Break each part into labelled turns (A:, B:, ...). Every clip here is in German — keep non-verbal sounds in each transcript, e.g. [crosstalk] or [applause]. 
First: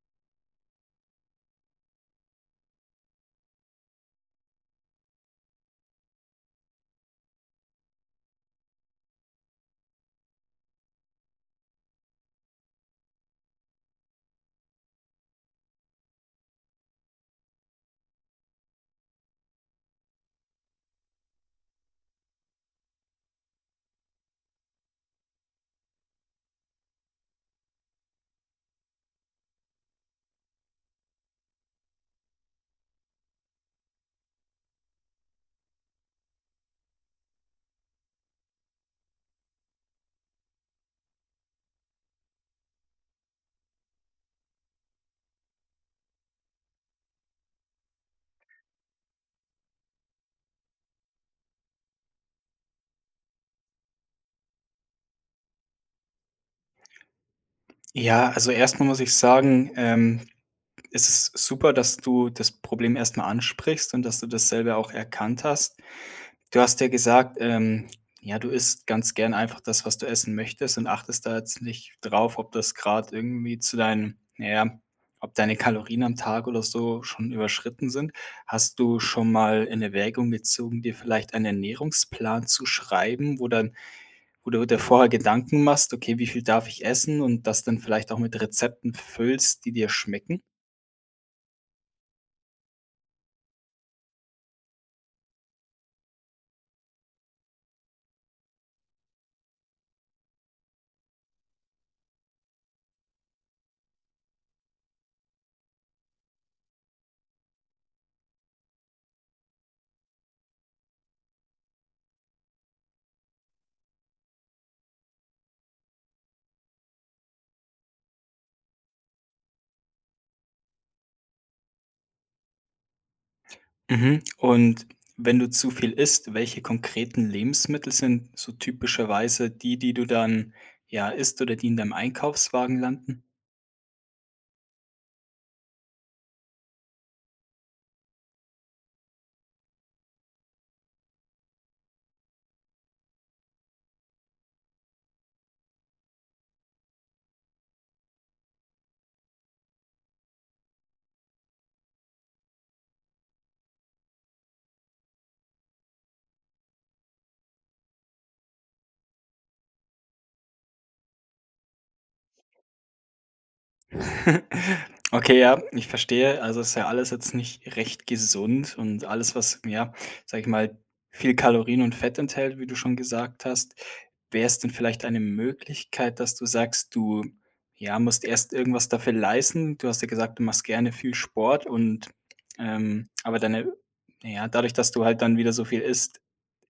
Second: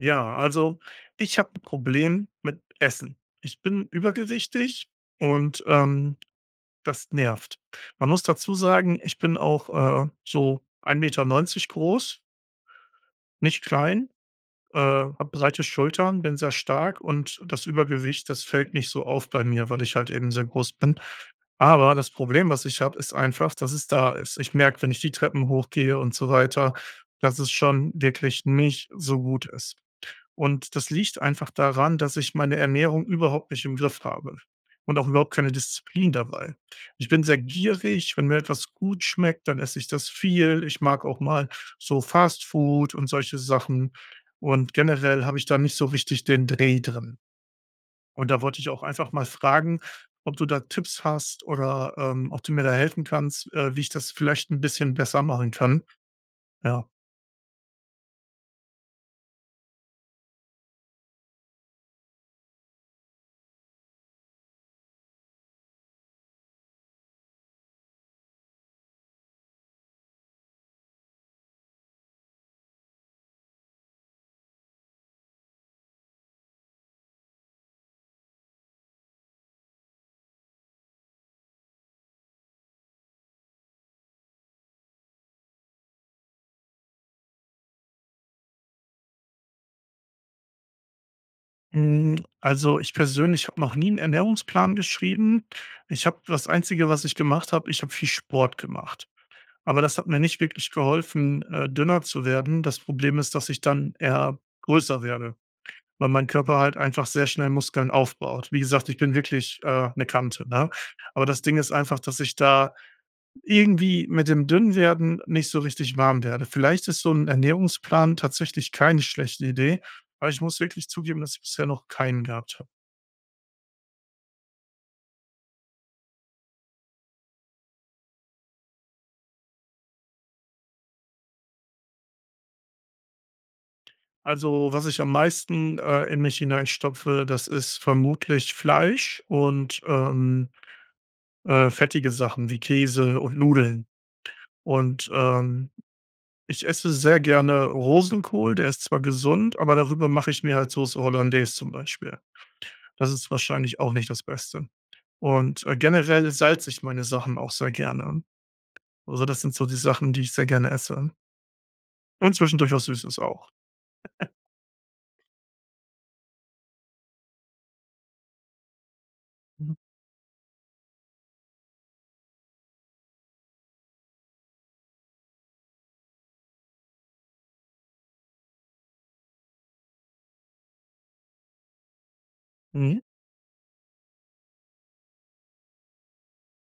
A: Ja, also ich hab 'n Problem mit Essen. Ich bin übergewichtig und ähm, das nervt. Man muss dazu sagen, ich bin auch äh, so ein 1,90 m groß. Nicht klein, äh, hab breite Schultern, bin sehr stark und das Übergewicht, das fällt nicht so auf bei mir, weil ich halt eben sehr groß bin. Aber das Problem, was ich hab, ist einfach, dass es da ist. Ich merk, wenn ich die Treppen hochgehe und so weiter, dass es schon wirklich nicht so gut ist und das liegt einfach daran, dass ich meine Ernährung überhaupt nicht im Griff habe und auch überhaupt keine Disziplin dabei. Ich bin sehr gierig, wenn mir etwas gut schmeckt, dann esse ich das viel. Ich mag auch mal so Fast Food und solche Sachen und generell habe ich da nicht so wichtig den Dreh drin. Und da wollte ich auch einfach mal fragen, ob du da Tipps hast oder, ähm, ob du mir da helfen kannst, äh, wie ich das vielleicht ein bisschen besser machen kann. Ja.
B: Ja, also erst mal muss ich sagen, ähm ist es super, dass du das Problem erst mal ansprichst und, dass du das selber auch erkannt hast Du hast ja gesagt, ähm, ja, du isst ganz gern einfach das, was du essen möchtest und achtest da jetzt nicht drauf, ob das grad irgendwie zu deinen na ja, ob deine Kalorien am Tag oder so schon überschritten sind. Hast du schon mal in Erwägung gezogen, dir vielleicht einen Ernährungsplan zu schreiben, wo dann wo du dir vorher Gedanken machst: „Okay, wie viel darf ich essen“ und das dann vielleicht auch mit Rezepten füllst, die dir schmecken?
A: Mhm, also, ich persönlich hab noch nie 'n Ernährungsplan geschrieben. Ich hab das Einzige, was ich gemacht hab ich hab viel Sport gemacht. Aber das hat mir nicht wirklich geholfen, äh, dünner zu werden. Das Problem ist, dass ich dann eher größer werde, weil mein Körper halt einfach sehr schnell Muskeln aufbaut. Wie gesagt, ich bin wirklich äh, 'ne Kante, ne? Aber das Ding ist einfach, dass ich da irgendwie mit dem dünn werden nicht so richtig warm werde. Vielleicht ist so 'n Ernährungsplan tatsächlich keine schlechte Idee, weil ich muss wirklich zugeben, dass ich bisher noch keinen gehabt hab.
B: Mhm, [smacks lips] und, wenn du zu viel isst, welche konkreten Lebensmittel sind so typischerweise die, die du dann, ja, isst oder die in deinem Einkaufswagen landen?
A: Also, was ich am meisten äh, in mich hinein stopfe, das ist vermutlich Fleisch und ähm, äh, fettige Sachen wie Käse und Nudeln. Und ähm, ich esse sehr gerne Rosenkohl, der ist zwar gesund, aber darüber mache ich mir halt Soße Hollandaise zum Beispiel. Das ist wahrscheinlich auch nicht das Beste und äh, generell salze ich meine Sachen auch sehr gerne. Also das sind so die Sachen, die ich sehr gerne esse. Und zwischendurch was Süßes auch. [laughs]
B: [laughs] Okay, ja, ich verstehe. Also, das ist ja alles jetzt nicht recht gesund und alles, was ja, sag ich mal, viel Kalorien und Fett enthält, wie du schon gesagt hast. Wäre es denn vielleicht eine Möglichkeit, dass du sagst, du, ja musst erst irgendwas dafür leisten. Du hast ja gesagt, du machst gerne viel Sport und
A: Mhm.
B: ähm aber deine na ja, dadurch, dass du halt dann wieder so viel isst,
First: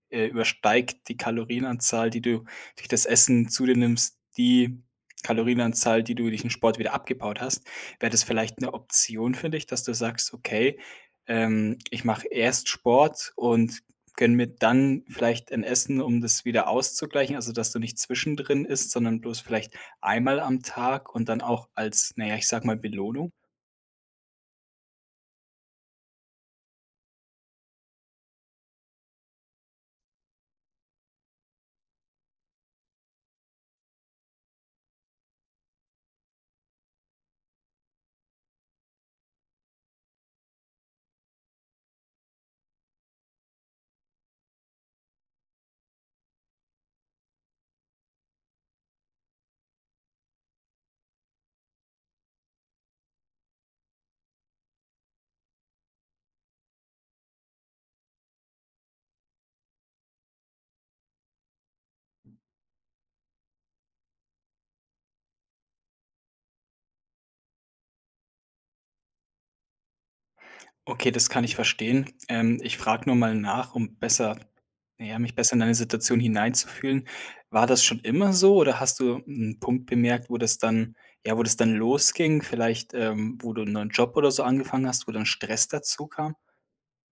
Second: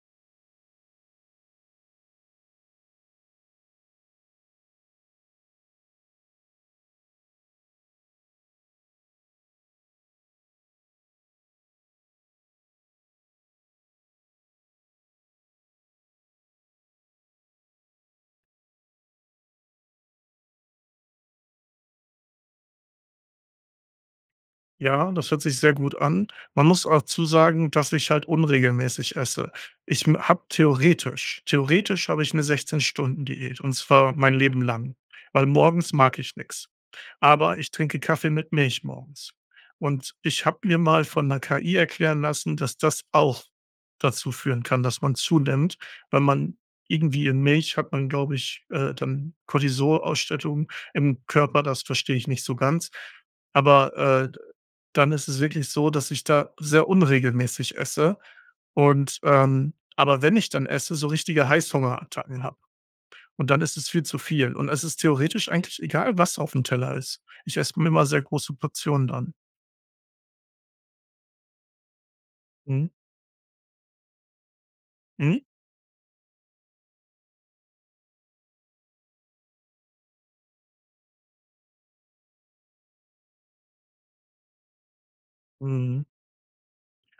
B: äh, übersteigt die Kalorienanzahl, die du durch das Essen zu dir nimmst, die Kalorienanzahl, die du durch den Sport wieder abgebaut hast. Wäre das vielleicht 'ne Option für dich, dass du sagst: „Okay, ähm, ich mache erst Sport und gönne mir dann vielleicht ein Essen, um das wieder auszugleichen.“ Also, dass du nicht zwischendrin isst, sondern bloß, vielleicht 1 Mal am Tag und dann auch als na ja, ich sag mal, Belohnung?
A: Ja, das hört sich sehr gut an. Man muss dazu sagen, dass ich halt unregelmäßig esse. Ich mm, hab theoretisch theoretisch habe ich 'ne 16-Stunden-Diät und zwar mein Leben lang weil morgens mag ich nix. Aber ich trinke Kaffee mit Milch morgens und ich hab mir mal von 'ner KI erklären lassen, dass das auch dazu führen kann, dass man zunimmt, weil man irgendwie in Milch hat man glaube ich, äh, dann Cortisolausschüttung im Körper, das verstehe ich nicht so ganz. Aber äh, d dann ist es wirklich so, dass ich da sehr unregelmäßig esse und ähm aber wenn ich dann esse, so richtige Heißhungerattacken hab und dann ist es viel zu viel und es ist theoretisch eigentlich egal, was aufm Teller ist. Ich esse immer sehr große Portionen dann.
B: Okay, das kann ich verstehen. Ähm, ich
A: Mhm.
B: frag nur mal nach, um besser na ja, mich
A: Mhm.
B: besser in deine Situation hineinzufühlen. War das schon immer so oder hast du 'n Punkt bemerkt, wo das dann ja, wo das dann losging. Vielleicht ähm, wo du 'n neuen Job oder so angefangen hast, wo dann Stress
A: Mhm.
B: dazukam?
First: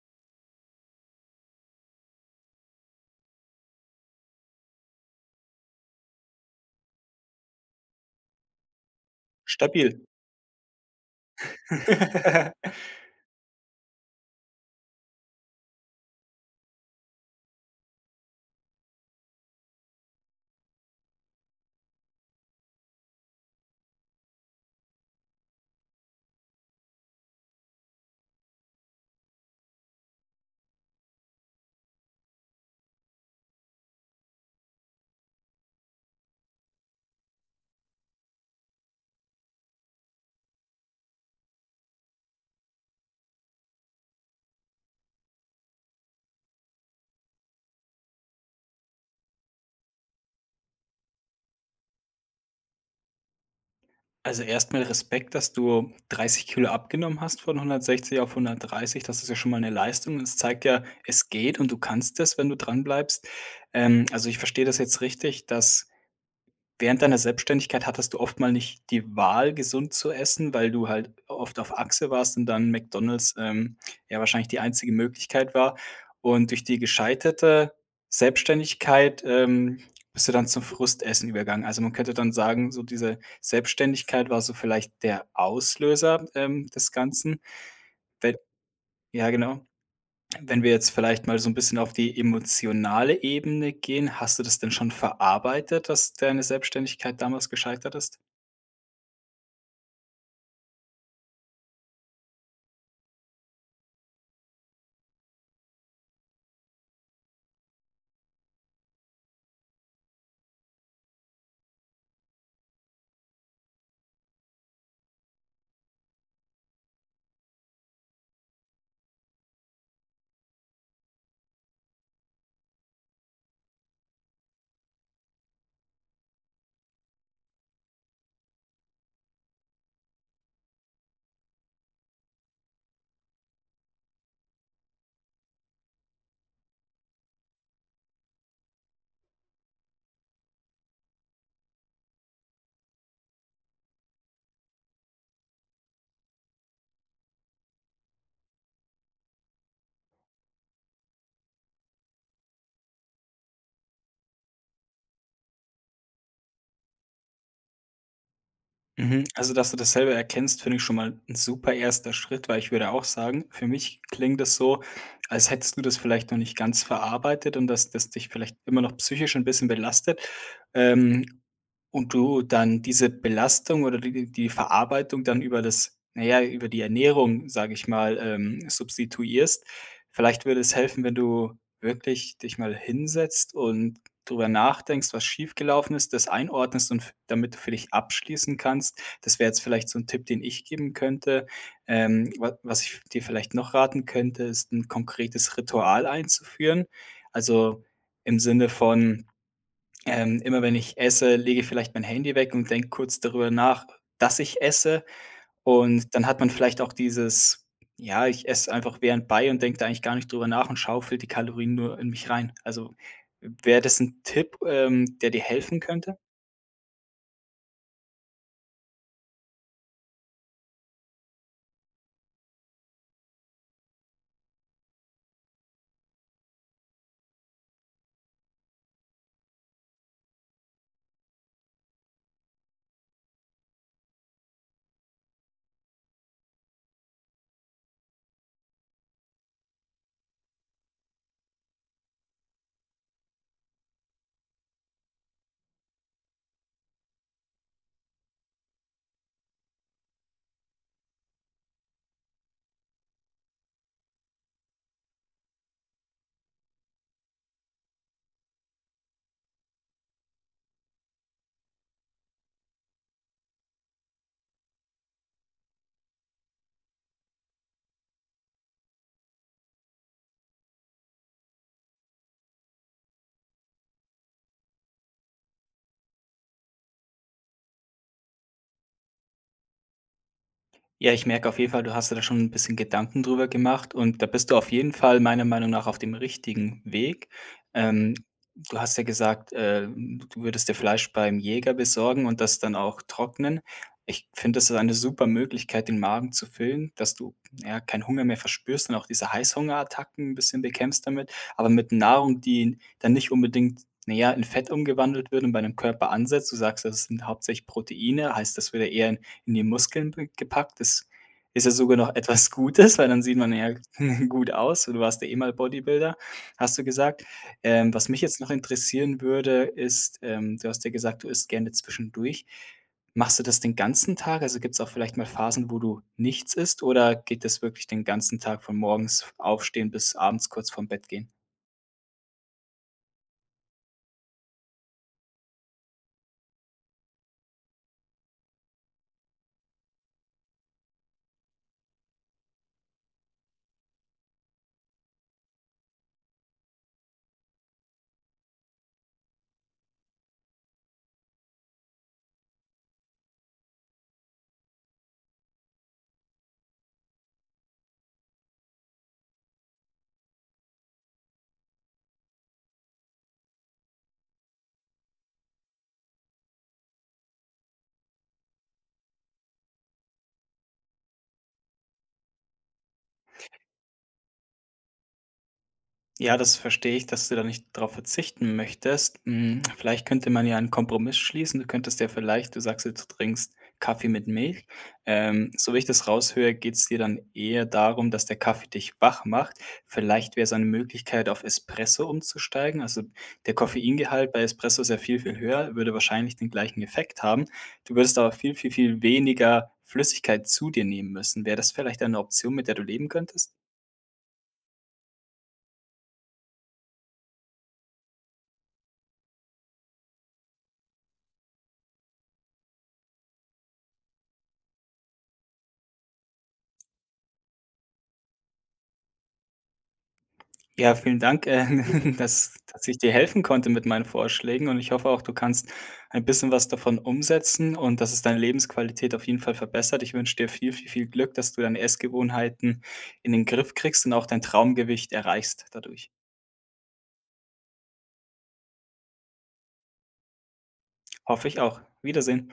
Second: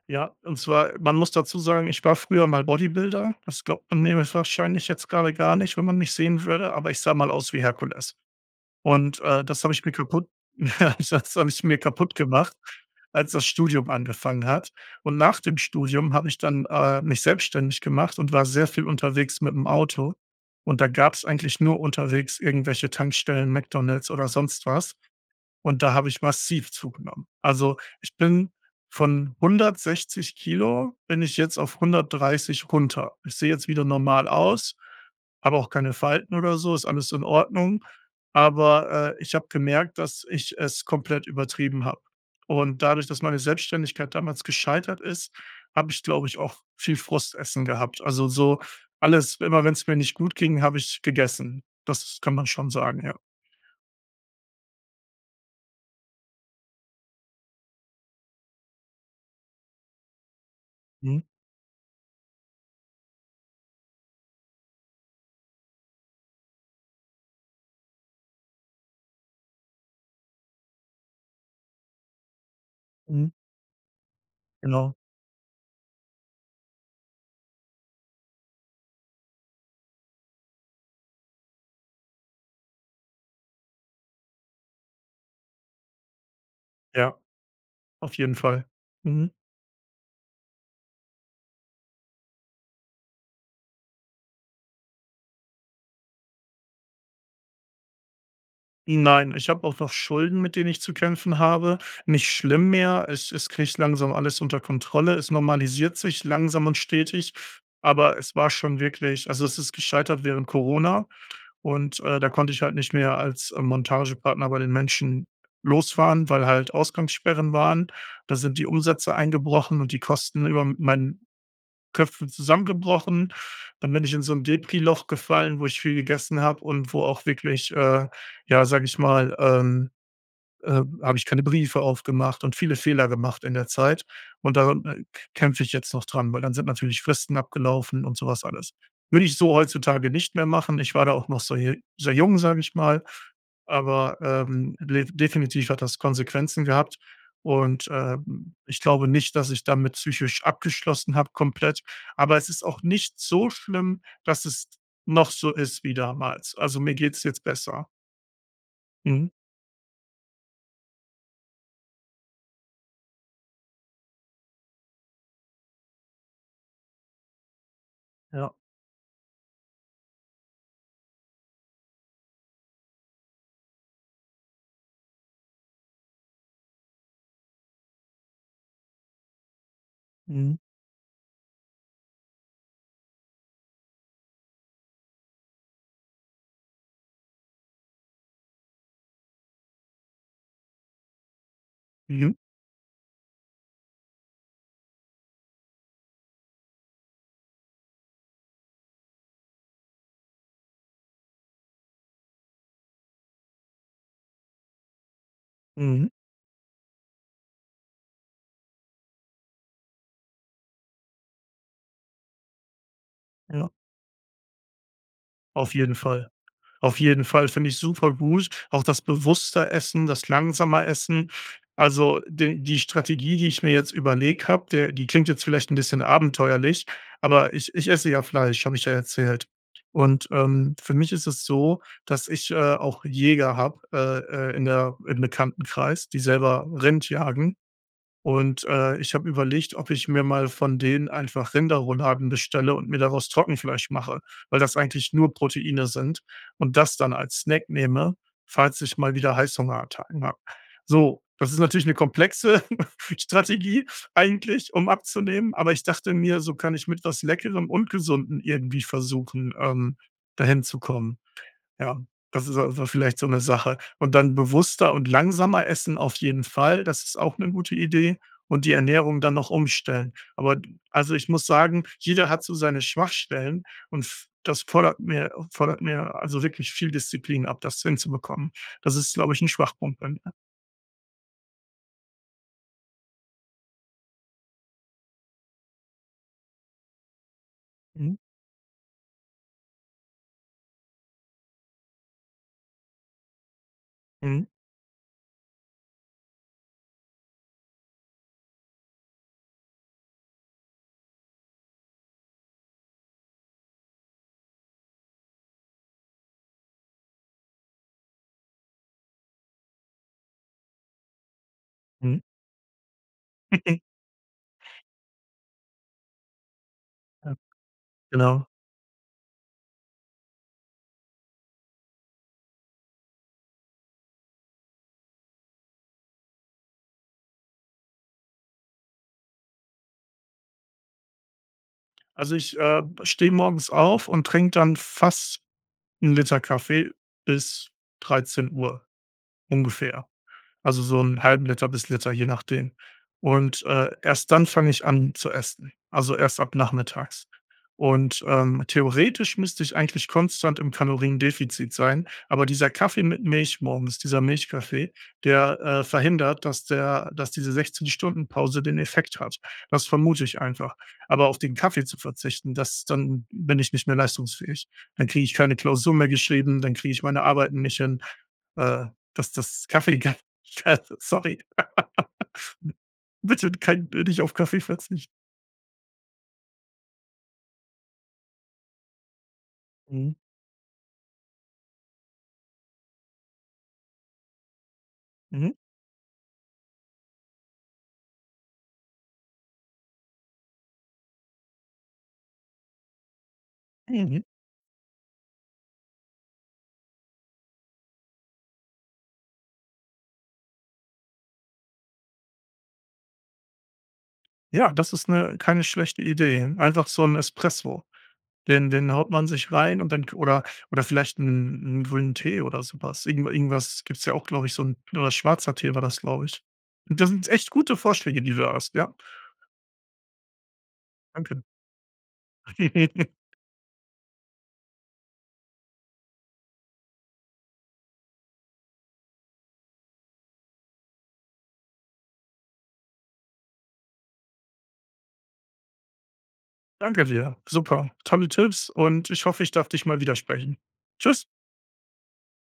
A: Ja, und zwar man muss dazu sagen: ich war früher mal Bodybuilder. Das glaubt man mir wahrscheinlich jetzt gerade gar nicht, wenn man mich sehen würde, aber ich sah mal aus wie Herkules. Und äh, das habe ich mir
B: Stabil.
A: kaputt [laughs] das habe ich mir kaputt gemacht,
B: [laughs]
A: als das Studium angefangen hat und nach dem Studium habe ich dann äh, mich selbstständig gemacht und war sehr viel unterwegs mit dem Auto und da gab's eigentlich nur unterwegs irgendwelche Tankstellen, McDonald's oder sonst was. Und da habe ich massiv zugenommen. Also, ich bin von 160 Kilogramm bin ich jetzt auf 130 runter. Ich sehe jetzt wieder normal aus, hab auch keine Falten oder so, ist alles in Ordnung. Aber äh, ich habe gemerkt, dass ich es komplett übertrieben hab. Und dadurch, dass meine Selbstständigkeit damals gescheitert ist, habe ich, glaube ich, auch viel Frustessen gehabt. Also, so alles immer wenn's mir nicht gut ging, habe ich gegessen. Das kann man schon sagen, ja.
B: Also erst mal Respekt, dass du 30 Kilogramm abgenommen hast von 160 auf 130. Das ist ja schon mal 'ne Leistung. Das zeigt ja,
A: Mhm.
B: es geht und du kannst es, wenn du dran bleibst. Ähm, also, ich verstehe das jetzt richtig, dass während deiner Selbstständigkeit hattest du oft mal nicht die Wahl, gesund zu essen, weil du halt oft auf Achse warst und dann
A: Mhm.
B: McDonald's, ähm, ja wahrscheinlich die einzige
A: Genau.
B: Möglichkeit war und durch die gescheiterte Selbstständigkeit, ähm, bist du dann zum Frustessen übergegangen. Also, man könnte dann sagen, so diese Selbstständigkeit war so vielleicht der Auslöser ähm, des
A: Ja.
B: Ganzen.
A: Auf jeden
B: D
A: Fall.
B: Ja
A: Mhm.
B: genau. Wenn wir jetzt vielleicht mal so 'n bisschen auf die emotionale Ebene gehen. Hast du das denn schon verarbeitet, dass deine Selbstständigkeit damals gescheitert ist?
A: Nein, ich hab auch noch Schulden, mit denen ich zu kämpfen habe. Nicht schlimm mehr Es es krieg ich langsam alles unter Kontrolle. Es normalisiert sich langsam und stetig, aber es war schon wirklich also es ist gescheitert während Corona und äh, da konnte ich halt nicht mehr als äh Montagepartner bei den Menschen losfahren, weil halt Ausgangssperren waren. Da sind die Umsätze eingebrochen und die Kosten über m meinen Köpfen zusammengebrochen. Dann bin ich in so 'n Depri-Loch gefallen, wo ich viel gegessen hab und wo auch wirklich äh, ja, sage ich mal ähm, äh habe ich keine Briefe aufgemacht und viele Fehler gemacht in der Zeit. Und daran k kämpfe ich jetzt noch dran, weil dann sind natürlich Fristen abgelaufen und so was alles. Würde ich so heutzutage nicht mehr machen. Ich war da auch noch so sehr jung, sage ich mal, aber ähm, def definitiv hat das Konsequenzen gehabt und ähm, ich glaube nicht, dass ich damit psychisch abgeschlossen hab, komplett, aber es ist auch nicht so schlimm, dass es noch so ist wie damals. Also mir geht's jetzt besser.
B: Mhm,
A: Mhm.
B: also, dass du das selber erkennst, finde ich schon mal ein super erster Schritt weil, ich würde auch sagen, für mich klingt das so, als hättest du das vielleicht noch nicht ganz verarbeitet und, dass das dich
A: Ja.
B: vielleicht immer noch psychisch 'n bisschen belastet, ähm, und du dann diese Belastung oder die die Verarbeitung dann über das na ja, über die Ernährung, sage ich mal, ähm, substituierst. Vielleicht
A: Mhm.
B: würde es helfen, wenn du wirklich dich mal hinsetzt und darüber nachdenkst, was schiefgelaufen ist, das einordnest und f damit du für dich abschließen kannst. Das wäre jetzt vielleicht so'n Tipp, den ich geben könnte. Ähm,
A: Mhm.
B: wa was ich dir vielleicht noch raten könnte, ist 'n konkretes Ritual einzuführen. Also, im Sinne von: „Ähm, immer wenn ich esse, lege ich vielleicht mein Handy weg und denk kurz darüber nach, dass ich esse“
A: Mhm.
B: und dann hat man vielleicht auch dieses: „Ja ich esse einfach während bei und denke da eigentlich gar nicht drüber nach und schaufel die Kalorien nur in mich rein.“ Also
A: Ja.
B: wär das 'n Tipp ähm, der dir
A: Auf
B: helfen
A: jeden
B: könnte?
A: Fall. Auf jeden Fall, finde ich super gut, auch das bewusste Essen, das langsame Essen. Also d die Strategie, die ich mir jetzt überlegt hab, der die klingt jetzt vielleicht 'n bisschen abenteuerlich, aber ich ich esse ja Fleisch, hab ich ja erzählt und ähm, für mich ist es so, dass ich äh, auch Jäger hab, äh, äh, in der im Bekanntenkreis, die selber Rind jagen und äh, ich hab überlegt, ob ich mir mal von denen einfach Rinderrouladen bestelle und mir daraus Trockenfleisch mache, weil das eigentlich nur Proteine sind und das dann als Snack nehme, falls ich mal wieder Heißhungerattacken hab. So, das ist natürlich eine komplexe Strategie eigentlich, um abzunehmen, aber ich dachte mir, so kann ich mit was Leckerem und Gesunden irgendwie versuchen, ähm, dahin zu kommen. Ja, das ist vielleicht so 'ne Sache. Und dann bewusster und langsamer Essen auf jeden Fall, das ist auch eine gute Idee und die Ernährung dann noch umstellen. Aber also ich muss sagen, jeder hat so seine Schwachstellen und f das fordert mir fordert mir, also wirklich viel Disziplin ab, das hinzubekommen. Das ist, glaube ich, 'n Schwachpunkt bei mir.
B: Ja, ich merke auf jeden Fall: Du hast dir da schon 'n bisschen Gedanken drüber gemacht und da bist du auf jeden Fall meiner Meinung nach auf dem richtigen Weg. Ähm,
A: Mhm.
B: du hast ja gesagt äh, d du würdest dir Fleisch beim Jäger besorgen und das dann auch trocknen. Ich
A: Mhm.
B: finde, das ist eine supere Möglichkeit, den Magen zu füllen dass du, ja, keinen Hunger mehr verspürst und auch diese Heißhungerattacken 'n bisschen bekämpfst damit. Aber mit Nahrung, die n dann nicht unbedingt, naja, in Fett umgewandelt wird und bei dem Körper ansetzt. du sagst, das sind hauptsächlich Proteine, heißt das würde eher in die Muskeln w gepackt. Das ist ja sogar noch
A: Mhm.
B: etwas Gutes, [chuckles] weil dann sieht man ja
A: [chuckles]
B: [laughs] gut aus und du warst ja eh mal Bodybuilder, hast du gesagt.
A: Mhm,
B: Ähm, was mich jetzt
A: genau.
B: noch interessieren würde, ist ähm, du hast ja gesagt, du isst gerne zwischendurch. Machst du das den ganzen Tag? Also gibt's auch vielleicht mal Phasen, wo du nichts isst oder geht das wirklich den ganzen Tag von morgens aufstehen bis abends kurz vorm Bett gehen?
A: Also ich äh, steh morgens auf und trink dann fast 1L Kaffee bis 13:00 ungefähr. Also so 0,5L bis Liter, je nachdem. Und äh, erst dann fange ich an zu essen, also erst ab nachmittags und ähm, theoretisch müsste ich eigentlich konstant im Kaloriendefizit sein, aber dieser Kaffee mit Milch morgens- dieser Milchkaffee- der äh, verhindert, dass der dass diese 16 Stunden Pause den Effekt hat. Das vermute ich einfach. Aber auf den Kaffee zu verzichten, das dann bin ich nicht mehr leistungsfähig. Dann kriege ich keine Klausur mehr geschrieben, dann kriege ich meine Arbeiten nicht hin äh, dass dass Kaffee Sorry [laughs] Bitte kein nich auf Kaffee verzichten.
B: Ja, das verstehe ich, dass du da nicht drauf verzichten möchtest. Mm, [clicks tongue] vielleicht
A: Mhm.
B: könnte man ja einen Kompromiss schließen. Du könntest dir vielleicht du sagst jetzt, du trinkst Kaffee mit Milch. Ähm,
A: Mhm.
B: so wie ich das raushöre, geht's dir dann eher darum, dass der Kaffee dich wach macht. Vielleicht wäre es eine Möglichkeit, auf Espresso umzusteigen? Also, der
A: Mhm.
B: Koffeingehalt bei Espresso ist ja viel, viel höher, würde wahrscheinlich den gleichen Effekt haben, du würdest aber viel, viel, viel weniger Flüssigkeit zu dir nehmen müssen. Wär das vielleicht eine Option, mit der du leben könntest?
A: Ja, das ist 'ne keine schlechte Idee. Einfach so'n Espresso. Den den haut man sich rein und dann oder oder vielleicht 'n 'n grünen Tee oder so was. Irgend irgendwas gibt's ja auch, glaub ich so'n oder schwarzer Tee war das, glaub ich. Das sind echt gute Vorschläge, die du da hast, ja.
B: Ja, vielen
A: Danke.
B: Dank äh, [laughs] dass ich
A: [laughs]
B: dir helfen konnte mit meinen Vorschlägen und ich hoffe auch, du kannst ein bisschen was davon umsetzen und, dass es deine Lebensqualität auf jeden Fall verbessert. Ich wünsch dir viel, viel, viel Glück, dass du deine Essgewohnheiten in den Griff kriegst und auch dein Traumgewicht erreichst, dadurch.
A: Danke dir. Super. Tolle Tipps und ich hoffe, ich darf dich mal widersprechen. Tschüss.
B: Hoffe ich auch. Wiedersehen.